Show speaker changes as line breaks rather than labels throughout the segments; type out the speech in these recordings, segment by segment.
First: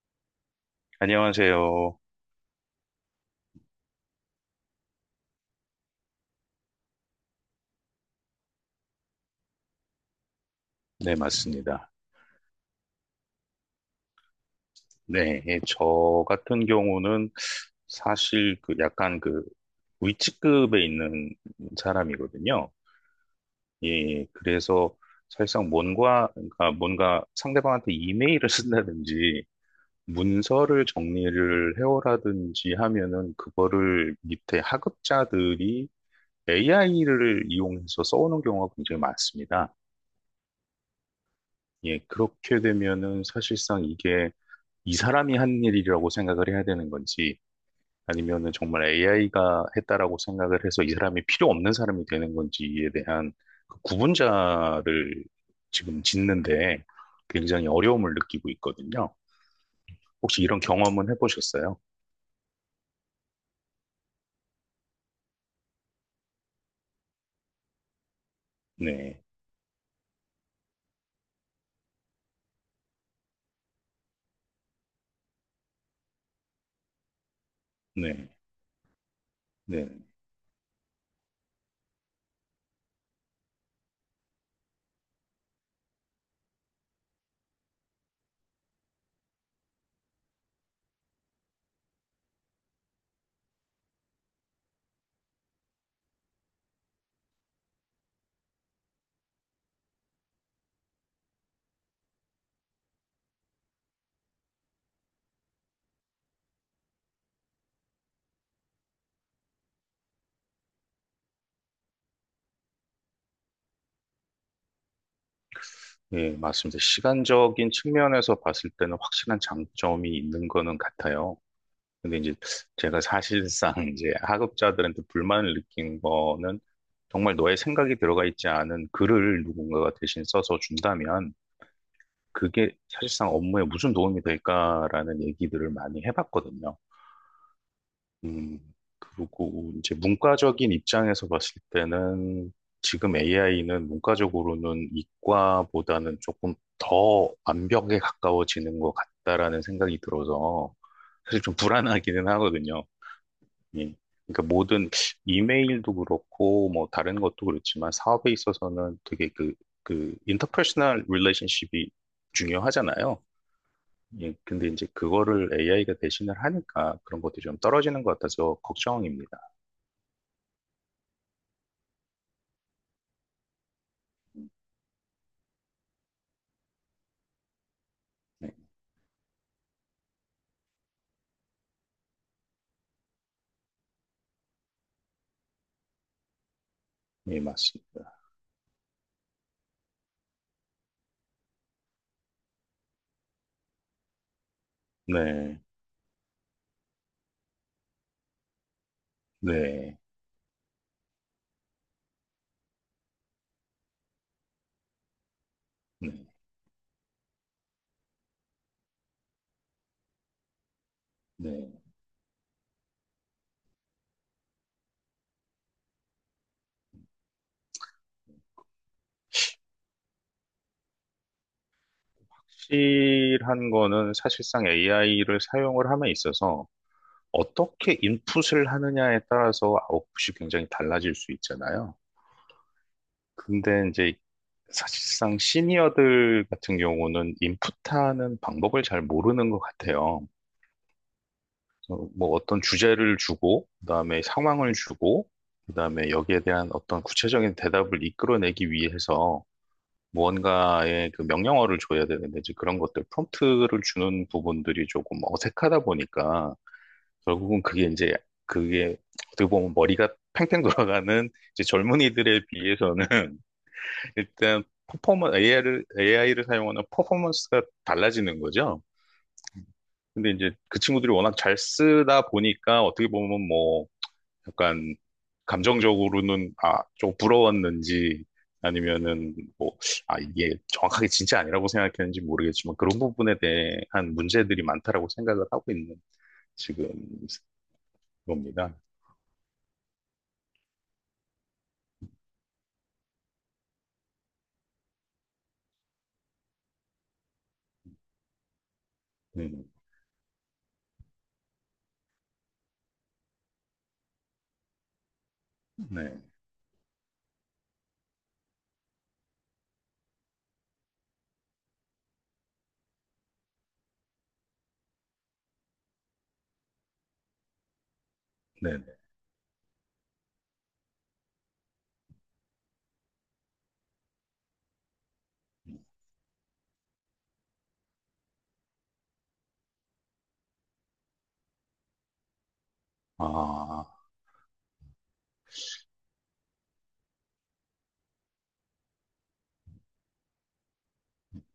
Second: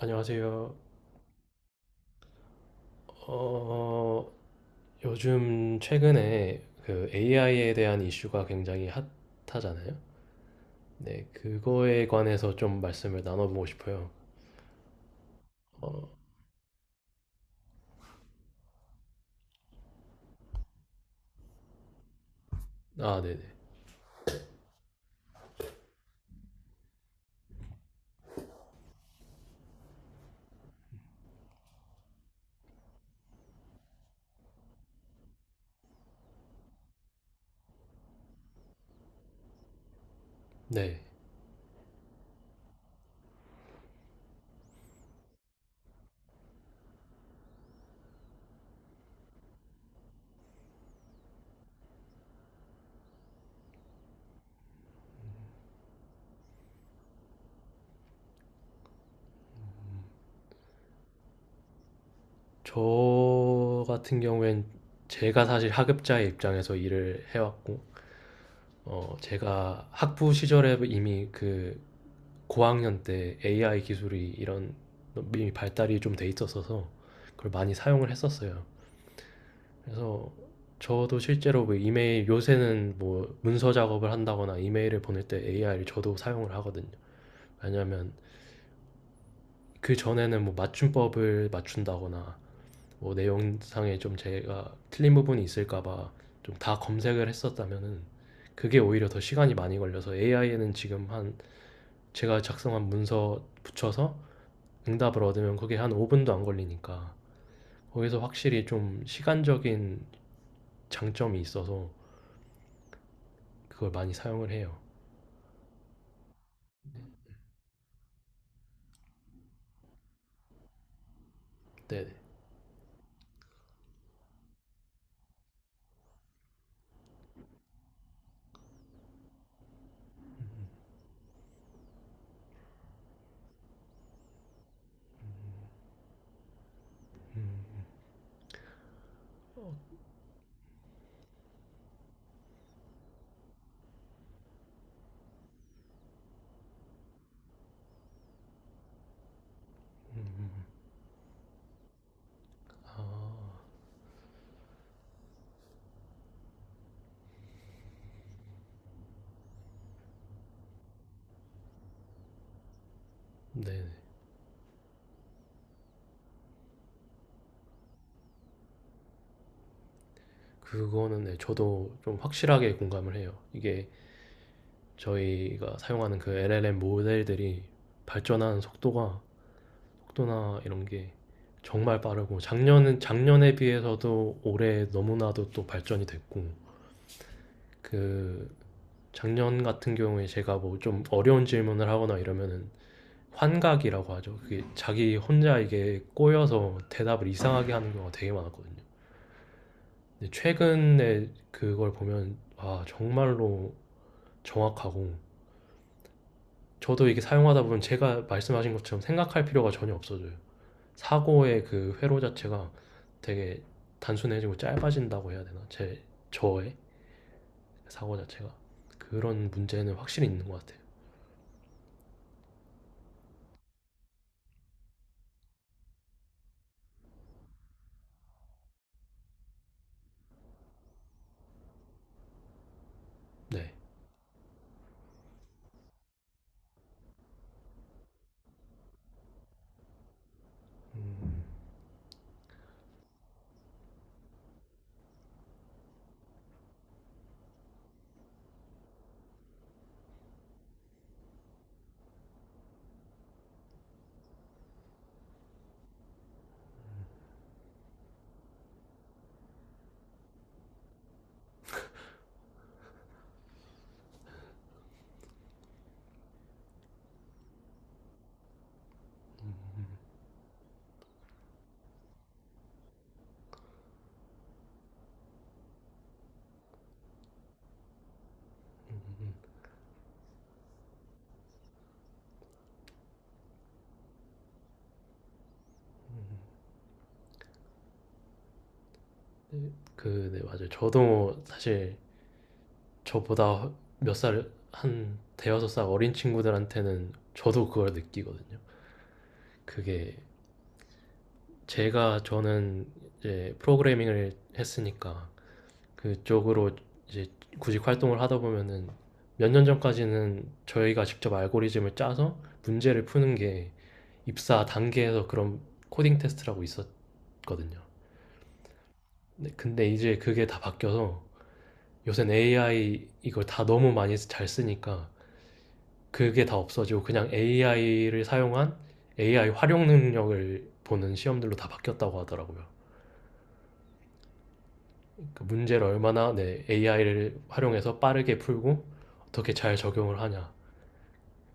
안녕하세요.
안녕하세요.
어, 요즘 최근에 그 AI에 대한 이슈가 굉장히 핫하잖아요.
네,
네,
맞습니다.
그거에 관해서 좀 말씀을 나눠보고 싶어요.
네, 예,
어,
저 같은 경우는 사실 그 약간 그 위치급에 있는 사람이거든요.
아, 네네.
예, 예. 그래서 사실상 뭔가, 그러니까 뭔가 상대방한테 이메일을 쓴다든지 문서를 정리를 해오라든지 하면은 그거를 밑에 하급자들이 AI를 이용해서 써오는 경우가 굉장히 많습니다.
네. 네.
예, 그렇게 되면은 사실상 이게 이 사람이 한 일이라고 생각을 해야 되는 건지 아니면은 정말 AI가 했다라고 생각을 해서 이 사람이 필요 없는 사람이 되는 건지에 대한 그 구분자를 지금 짓는데 굉장히 어려움을 느끼고 있거든요. 혹시 이런 경험은 해보셨어요?
저 같은 경우엔 제가 사실 학업자의 입장에서 일을 해왔고,
네,
제가 학부 시절에 이미 그 고학년 때 AI 기술이 이런 이미 발달이 좀 돼 있었어서 그걸 많이 사용을
네,
했었어요.
네.
그래서 저도 실제로 뭐 이메일 요새는 뭐 문서 작업을 한다거나 이메일을 보낼 때 AI를 저도 사용을 하거든요. 왜냐하면 그 전에는 뭐 맞춤법을 맞춘다거나 뭐 내용상에 좀 제가 틀린 부분이 있을까봐 좀 다 검색을 했었다면은 그게 오히려 더 시간이 많이 걸려서 AI에는 지금 한 제가 작성한 문서 붙여서 응답을 얻으면 그게 한 5분도 안 걸리니까 거기서 확실히 좀 시간적인 장점이 있어서 그걸 많이 사용을 해요.
네, 맞습니다. 시간적인 측면에서 봤을 때는 확실한 장점이 있는 거는 같아요.
네네.
근데 이제 제가 사실상 이제 학업자들한테 불만을 느낀 거는 정말 너의 생각이 들어가 있지 않은 글을 누군가가 대신 써서 준다면 그게 사실상 업무에 무슨 도움이 될까라는 얘기들을 많이 해봤거든요. 음, 그리고 이제 문과적인 입장에서 봤을 때는 지금 AI는 문과적으로는 이과보다는 조금 더 완벽에 가까워지는 것 같다라는 생각이 들어서 사실 좀 불안하기는 하거든요. 예. 그러니까 모든 이메일도 그렇고 뭐 다른 것도 그렇지만 사업에 있어서는 되게 그 인터퍼스널 릴레이션십이 중요하잖아요.
네네.
예. 근데 이제 그거를 AI가 대신을 하니까 그런 것들이 좀 떨어지는 것 같아서 걱정입니다.
그거는, 네, 저도 좀 확실하게 공감을 해요. 이게 저희가 사용하는 그 LLM 모델들이
네.
발전하는 속도가 속도나 이런 게 정말 빠르고 작년은 작년에 비해서도 올해 너무나도 또 발전이 됐고
예, 맞습니다.
그 작년 같은 경우에 제가 뭐 좀 어려운 질문을 하거나 이러면은 환각이라고 하죠. 그게 자기 혼자
네.
이게 꼬여서 대답을 이상하게 하는 경우가 되게 많았거든요.
네.
근데 최근에 그걸 보면 아 정말로 정확하고
네.
저도 이게 사용하다 보면 제가 말씀하신 것처럼 생각할 필요가 전혀 없어져요. 사고의
네.
그 회로 자체가 되게 단순해지고 짧아진다고 해야 되나? 제 저의 사고 자체가 그런 문제는 확실히 있는 것 같아요.
실한 거는 사실상 AI를 사용을 함에 있어서 어떻게 인풋을 하느냐에 따라서 아웃풋이 굉장히 달라질 수 있잖아요.
네,
근데 이제 사실상 시니어들 같은 경우는 인풋하는 방법을 잘 모르는 것 같아요. 뭐 어떤 주제를 주고, 그다음에 상황을 주고, 그다음에 여기에 대한 어떤 구체적인 대답을 이끌어내기 위해서 무언가의 그 명령어를 줘야 되는데 이제 그런 것들 프롬프트를 주는 부분들이 조금 어색하다 보니까 결국은 그게 이제 그게 어떻게 보면 머리가 팽팽 돌아가는 이제 젊은이들에 비해서는 일단 퍼포먼 AI를 사용하는 퍼포먼스가 달라지는 거죠. 근데 이제 그 친구들이 워낙 잘 쓰다 보니까 어떻게 보면 뭐 약간 감정적으로는 아, 좀 부러웠는지 아니면은 뭐 아, 이게 정확하게 진짜 아니라고 생각했는지 모르겠지만 그런 부분에 대한 문제들이 많다라고 생각을 하고 있는 지금 겁니다.
네, 맞아요. 저도 사실 저보다 몇 살 한 대여섯 살 어린 친구들한테는 저도 그걸 느끼거든요.
음,
그게 제가 저는 이제 프로그래밍을 했으니까
네,
그쪽으로 이제 구직 활동을 하다 보면은 몇 년 전까지는 저희가 직접 알고리즘을 짜서 문제를 푸는 게 입사 단계에서 그런 코딩 테스트라고 있었거든요.
네, 네.
네, 근데 이제 그게 다 바뀌어서 요새는 AI 이걸 다 너무 많이 잘 쓰니까 그게 다 없어지고 그냥 AI를 사용한 AI 활용 능력을 보는 시험들로 다 바뀌었다고 하더라고요.
아.
그 문제를 얼마나, 네, AI를 활용해서 빠르게 풀고 어떻게 잘 적용을 하냐.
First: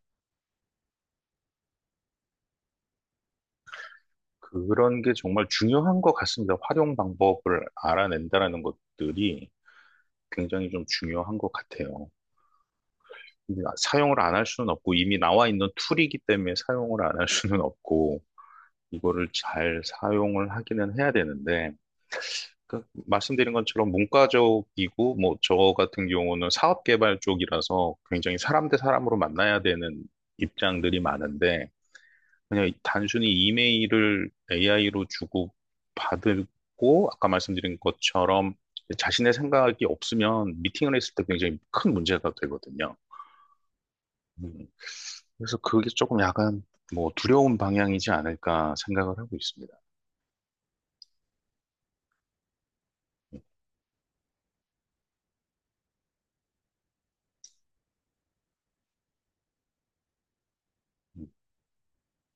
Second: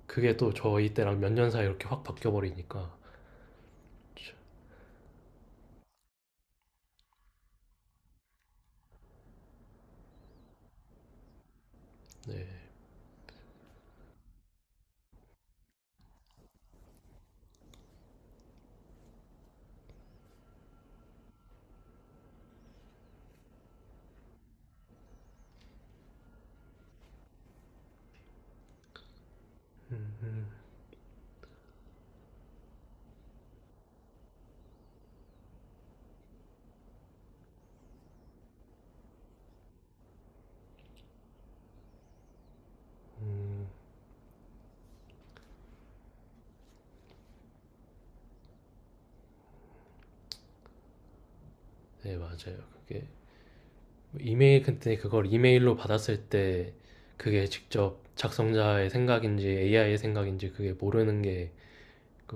그게 또 저희 때랑 몇 년 사이 이렇게 확 바뀌어버리니까.
그런 게 정말 중요한 것 같습니다. 활용 방법을 알아낸다라는 것들이 굉장히 좀 중요한 것 같아요.
네.
근데 사용을 안 할 수는 없고 이미 나와 있는 툴이기 때문에 사용을 안 할 수는 없고 이거를 잘 사용을 하기는 해야 되는데 그 말씀드린 것처럼 문과적이고 뭐 저 같은 경우는 사업 개발 쪽이라서 굉장히 사람 대 사람으로 만나야 되는
음, 음,
입장들이 많은데 그냥 단순히 이메일을 AI로 주고 받고 아까 말씀드린 것처럼 자신의 생각이 없으면 미팅을 했을 때 굉장히 큰 문제가 되거든요.
음.
음, 그래서 그게 조금 약간 뭐 두려운 방향이지 않을까 생각을 하고 있습니다.
네, 맞아요. 그게 이메일 그때 그걸 이메일로 받았을 때 그게 직접 작성자의 생각인지 AI의 생각인지 그게 모르는
음,
게그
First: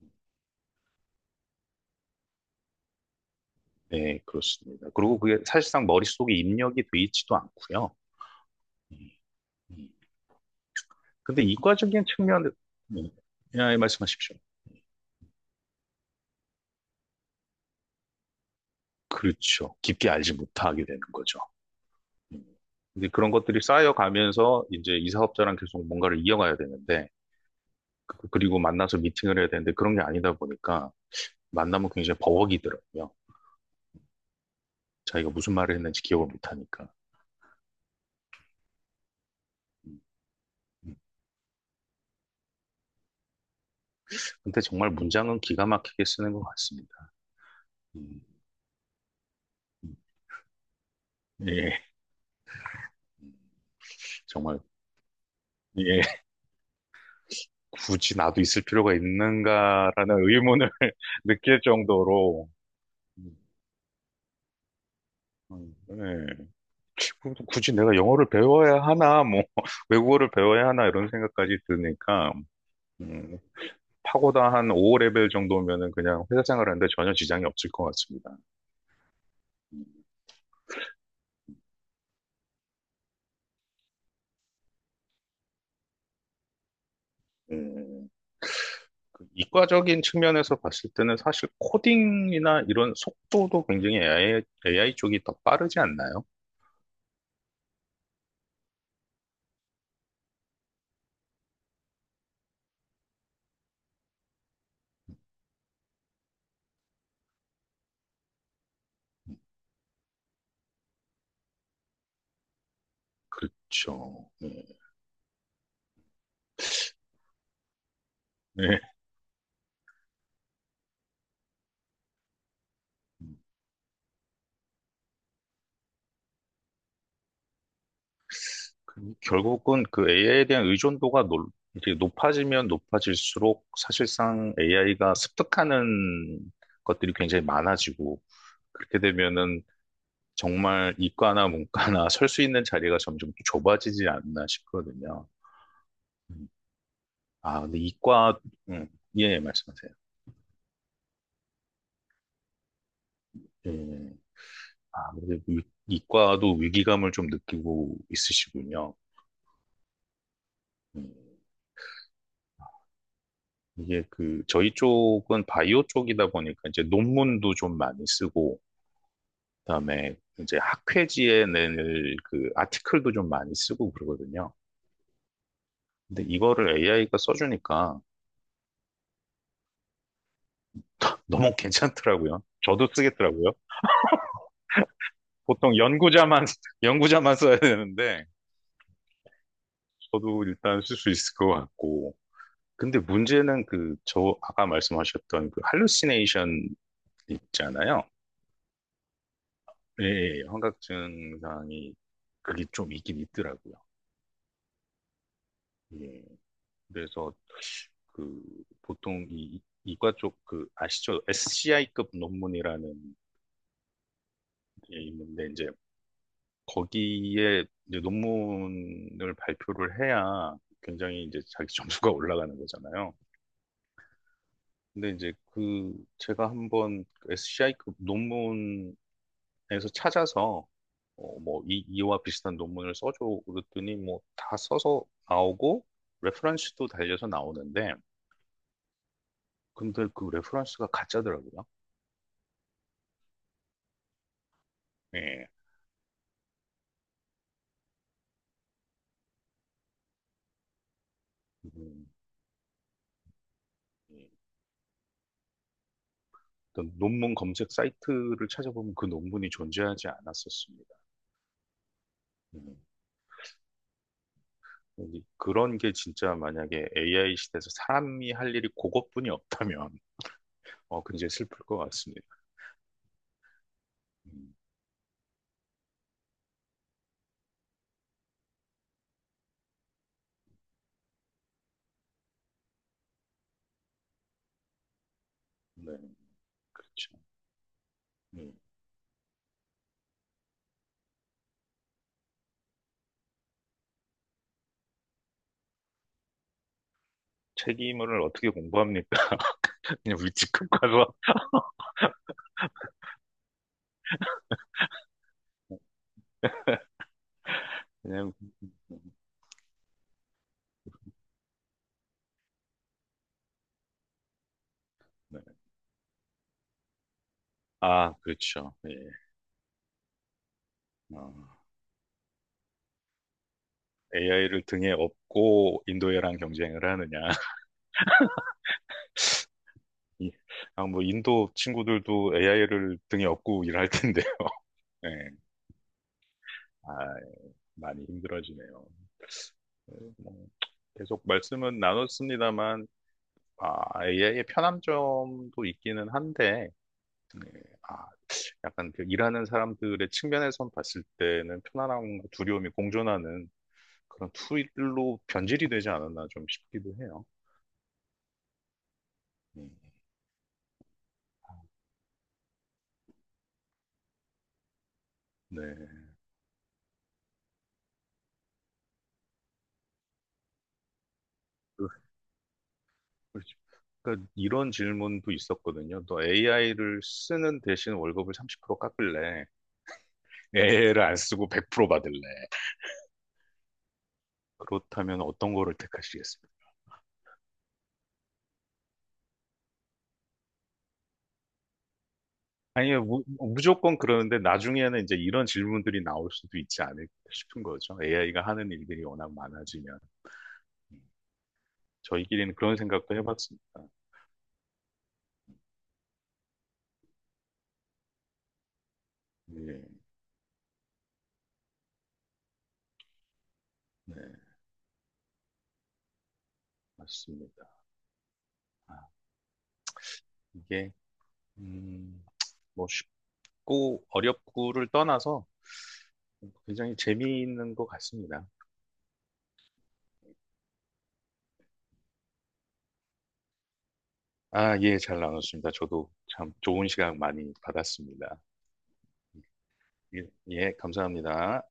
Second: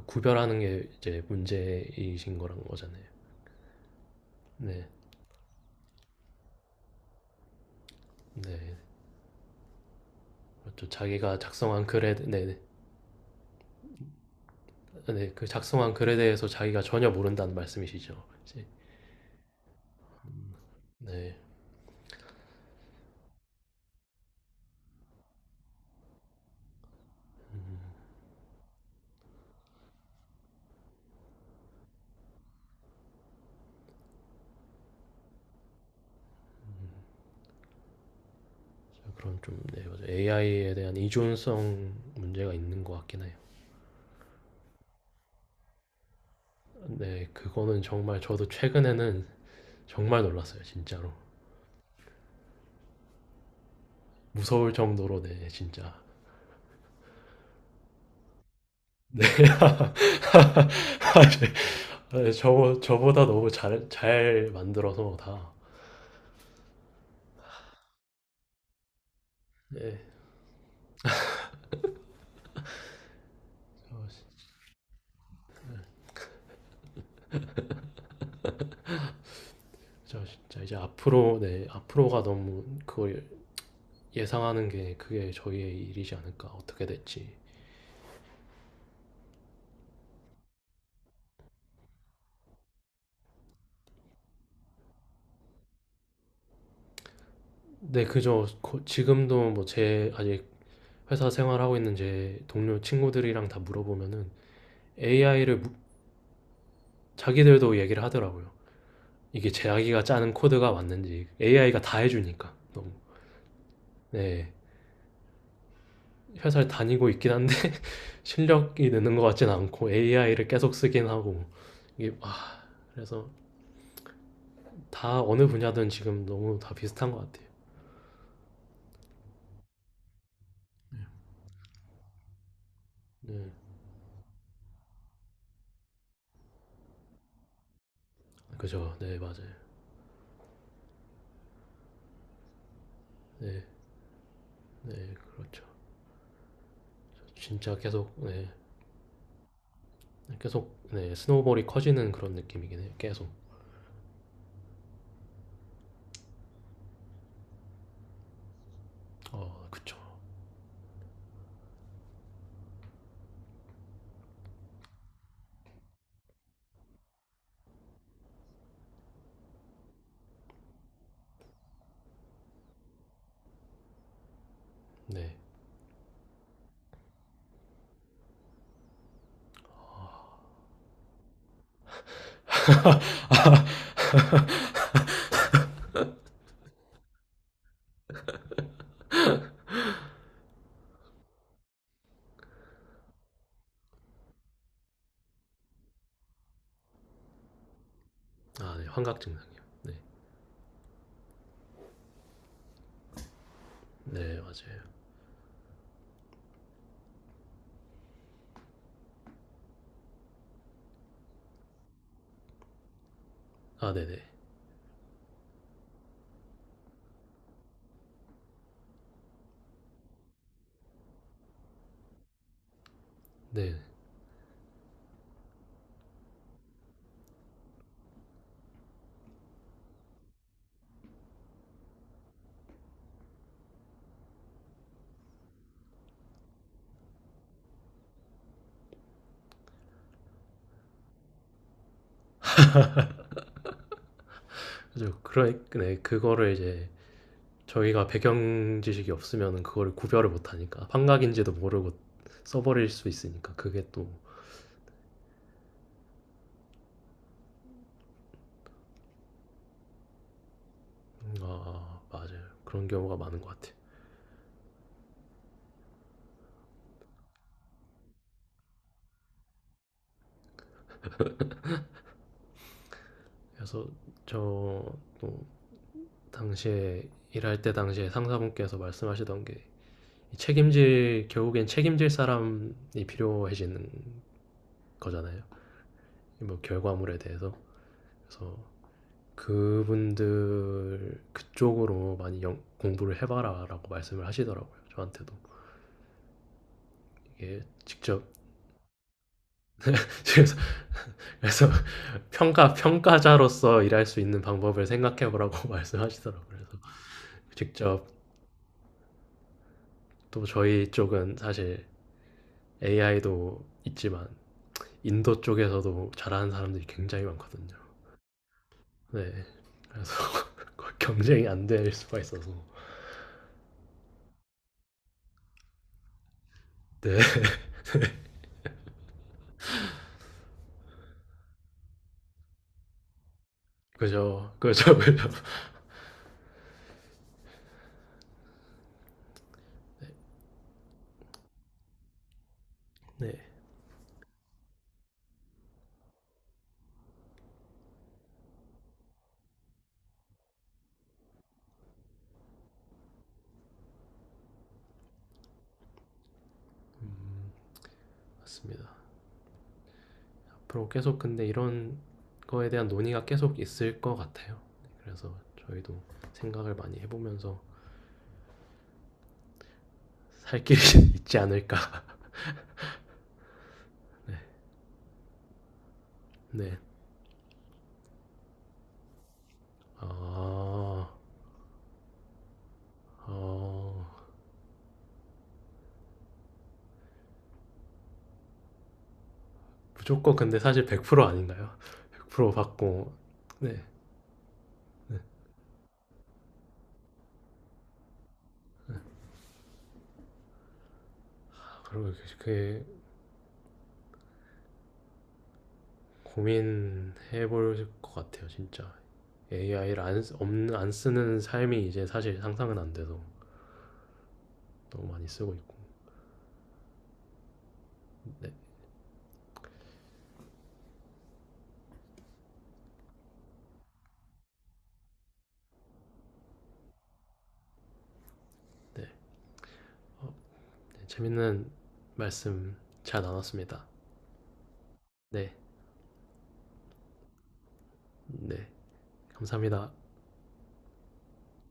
구별하는 게 이제 문제이신 거란 거잖아요.
네,
네.
그렇습니다. 그리고 그게 사실상 머릿속에 입력이 돼 있지도 않고요.
네.
음,
그렇죠. 자기가
근데
작성한
이과적인
글에, 네,
측면에
네.
음, 네, 예, 말씀하십시오.
네, 그 작성한 글에 대해서 자기가 전혀 모른다는 말씀이시죠. 그치?
그렇죠. 깊게 알지 못하게 되는
네,
거죠. 이제 그런 것들이 쌓여가면서 이제 이 사업자랑 계속 뭔가를 이어가야 되는데, 그리고 만나서 미팅을 해야 되는데 그런 게 아니다 보니까 만나면 굉장히 버벅이더라고요. 자기가 무슨 말을 했는지 기억을 못 하니까.
그런 좀, 네,
음,
맞아요. AI에 대한
음.
의존성 문제가 있는 것 같긴 해요.
근데 정말 문장은 기가 막히게 쓰는 것 같습니다.
네, 그거는 정말
음,
저도 최근에는
음.
정말 놀랐어요, 진짜로.
예, 정말,
무서울 정도로, 네, 진짜.
예, 굳이 나도 있을 필요가
네,
있는가라는 의문을 느낄
네,
정도로,
저보다
음,
너무 잘 만들어서 다.
예. 그럼 굳이 내가 영어를 배워야 하나, 뭐,
네,
외국어를 배워야 하나, 이런 생각까지 드니까, 음,
저,
파고다 한 5레벨 정도면은 그냥 회사 생활하는데 전혀 지장이 없을 것 같습니다.
저 진짜 이제 앞으로, 네, 앞으로가 너무 그걸 예상하는 게 그게 저희의 일이지 않을까 어떻게 될지.
음, 그 이과적인 측면에서 봤을 때는 사실 코딩이나 이런 속도도 굉장히 AI, 쪽이 더 빠르지 않나요?
네, 그죠. 지금도 뭐 제 아직 회사 생활하고 있는 제 동료 친구들이랑 다 물어보면은 AI를 자기들도 얘기를 하더라고요. 이게 자기가 짜는 코드가 맞는지 AI가 다 해주니까 너무,
그렇죠.
네,
네.
회사를 다니고 있긴 한데
네.
실력이 느는 것 같진 않고 AI를 계속 쓰긴 하고 이게, 아, 그래서 다 어느 분야든 지금 너무 다 비슷한 것 같아요.
그 결국은 그 AI에 대한 의존도가 이렇게 높아지면
네,
높아질수록 사실상 AI가 습득하는 것들이 굉장히 많아지고
그죠.
그렇게
네, 맞아요.
되면은 정말 이과나 문과나 설 수 있는 자리가 점점
네,
좁아지지 않나
네,
싶거든요.
그렇죠.
음. 아,
진짜
근데
계속,
이과,
네.
음, 예, 예, 말씀하세요.
계속, 네, 스노우볼이 커지는 그런 느낌이긴 해요. 계속.
예. 아, 근데 이과도 위기감을 좀 느끼고 있으시군요.
그쵸.
음, 이게 그, 저희 쪽은 바이오 쪽이다 보니까 이제 논문도 좀 많이 쓰고, 그다음에 이제 학회지에 낼 그 아티클도 좀 많이 쓰고 그러거든요.
네.
근데 이거를 AI가 써주니까 너무 괜찮더라고요. 저도 쓰겠더라고요. 보통 연구자만, 연구자만 써야 되는데, 저도 일단 쓸 수 있을 것 같고. 근데 문제는 그, 저, 아까 말씀하셨던 그, 할루시네이션 있잖아요.
아, 네. 환각 증상이요. 네.
예, 예, 환각 증상이, 그게 좀 있긴 있더라고요.
네, 맞아요.
예. 그래서, 그, 보통 이과 쪽 그, 아시죠? SCI급 논문이라는
아, 네, 네.
게 있는데, 이제, 거기에 이제 논문을 발표를 해야 굉장히 이제 자기 점수가 올라가는 거잖아요.
네.
근데 이제 그 제가 한번 SCI급 논문에서 찾아서 뭐 이와 비슷한 논문을 써줘 그랬더니 뭐 다 써서 나오고 레퍼런스도 달려서 나오는데 근데 그 레퍼런스가 가짜더라고요.
그죠.
예.
그래, 네. 그거를 이제 저희가 배경 지식이 없으면 그거를 구별을 못 하니까 환각인지도 모르고
음,
써버릴 수 있으니까 그게 또
예. 어떤 논문 검색 사이트를 찾아보면 그 논문이 존재하지 않았었습니다.
아, 맞아요.
음.
그런 경우가 많은 것 같아요.
근데 그런 게 진짜 만약에 AI 시대에서 사람이 할 일이 그것뿐이 없다면 굉장히 슬플 것 같습니다.
그래서
음,
저 또 당시에 일할 때 당시에 상사분께서 말씀하시던 게 책임질 결국엔 책임질 사람이 필요해지는 거잖아요.
네.
뭐
그렇죠.
결과물에 대해서
음,
그래서 그분들 그쪽으로 많이 공부를 해봐라라고 말씀을 하시더라고요. 저한테도 이게
책임을
직접
어떻게 공부합니까? 그냥
그래서,
위치급 가서
그래서, 평가자로서 일할 수 있는 방법을 생각해보라고 말씀하시더라고요. 그래서 직접
그냥
또 저희 쪽은 사실 AI도 있지만 인도
네.
쪽에서도 잘하는 사람들이 굉장히 많거든요.
아 그렇죠. 예.
네. 그래서 경쟁이 안 될 수가 있어서.
AI를 등에 업고 인도애랑 경쟁을
네.
하느냐? 이- 아, 뭐 인도 친구들도 AI를 등에 업고 일할 텐데,
그죠. 그죠.
예.
그죠.
아, 많이 힘들어지네요. 예, 뭐, 계속 말씀은 나눴습니다만,
네.
아, AI의 편함점도 있기는 한데. 네. 아, 약간 그 일하는 사람들의 측면에선 봤을 때는 편안함과 두려움이 공존하는 그런 투일로 변질이 되지 않았나 좀 싶기도 해요.
음, 맞습니다.
음,
앞으로 계속 근데 이런 거에 대한 논의가 계속 있을 것 같아요. 그래서 저희도
네.
생각을 많이 해보면서 살 길이 있지
그-
않을까.
그- 그러니까
네.
이런 질문도 있었거든요. 또
네.
AI를 쓰는 대신 월급을 30% 깎을래? AI를
아,
안 쓰고 100% 받을래?
어,
그렇다면 어떤 거를 택하시겠습니까?
무조건 근데 사실 100% 아닌가요? 100%
아니,
받고,
무,
네.
무조건 그러는데 나중에는 이제 이런 질문들이 나올 수도 있지 않을까 싶은 거죠. AI가 하는 일들이 워낙 많아지면.
아, 그리고
저희끼리는 그런
그게
생각도 해봤습니다.
고민해볼 것 같아요, 진짜.
예,
AI를 안, 쓰- 없는- 안 쓰는 삶이 이제 사실 상상은 안 돼서
네,
너무 많이 쓰고 있고
맞습니다.
네,
아, 이게, 음, 뭐 쉽고 어렵고를 떠나서 굉장히 재미있는 것 같습니다.
네. 어, 네, 재밌는 말씀 잘 나눴습니다.
아, 예, 잘
네,
나눴습니다. 저도 참 좋은 시간 많이 받았습니다.
네, 감사합니다.
예, 예, 감사합니다.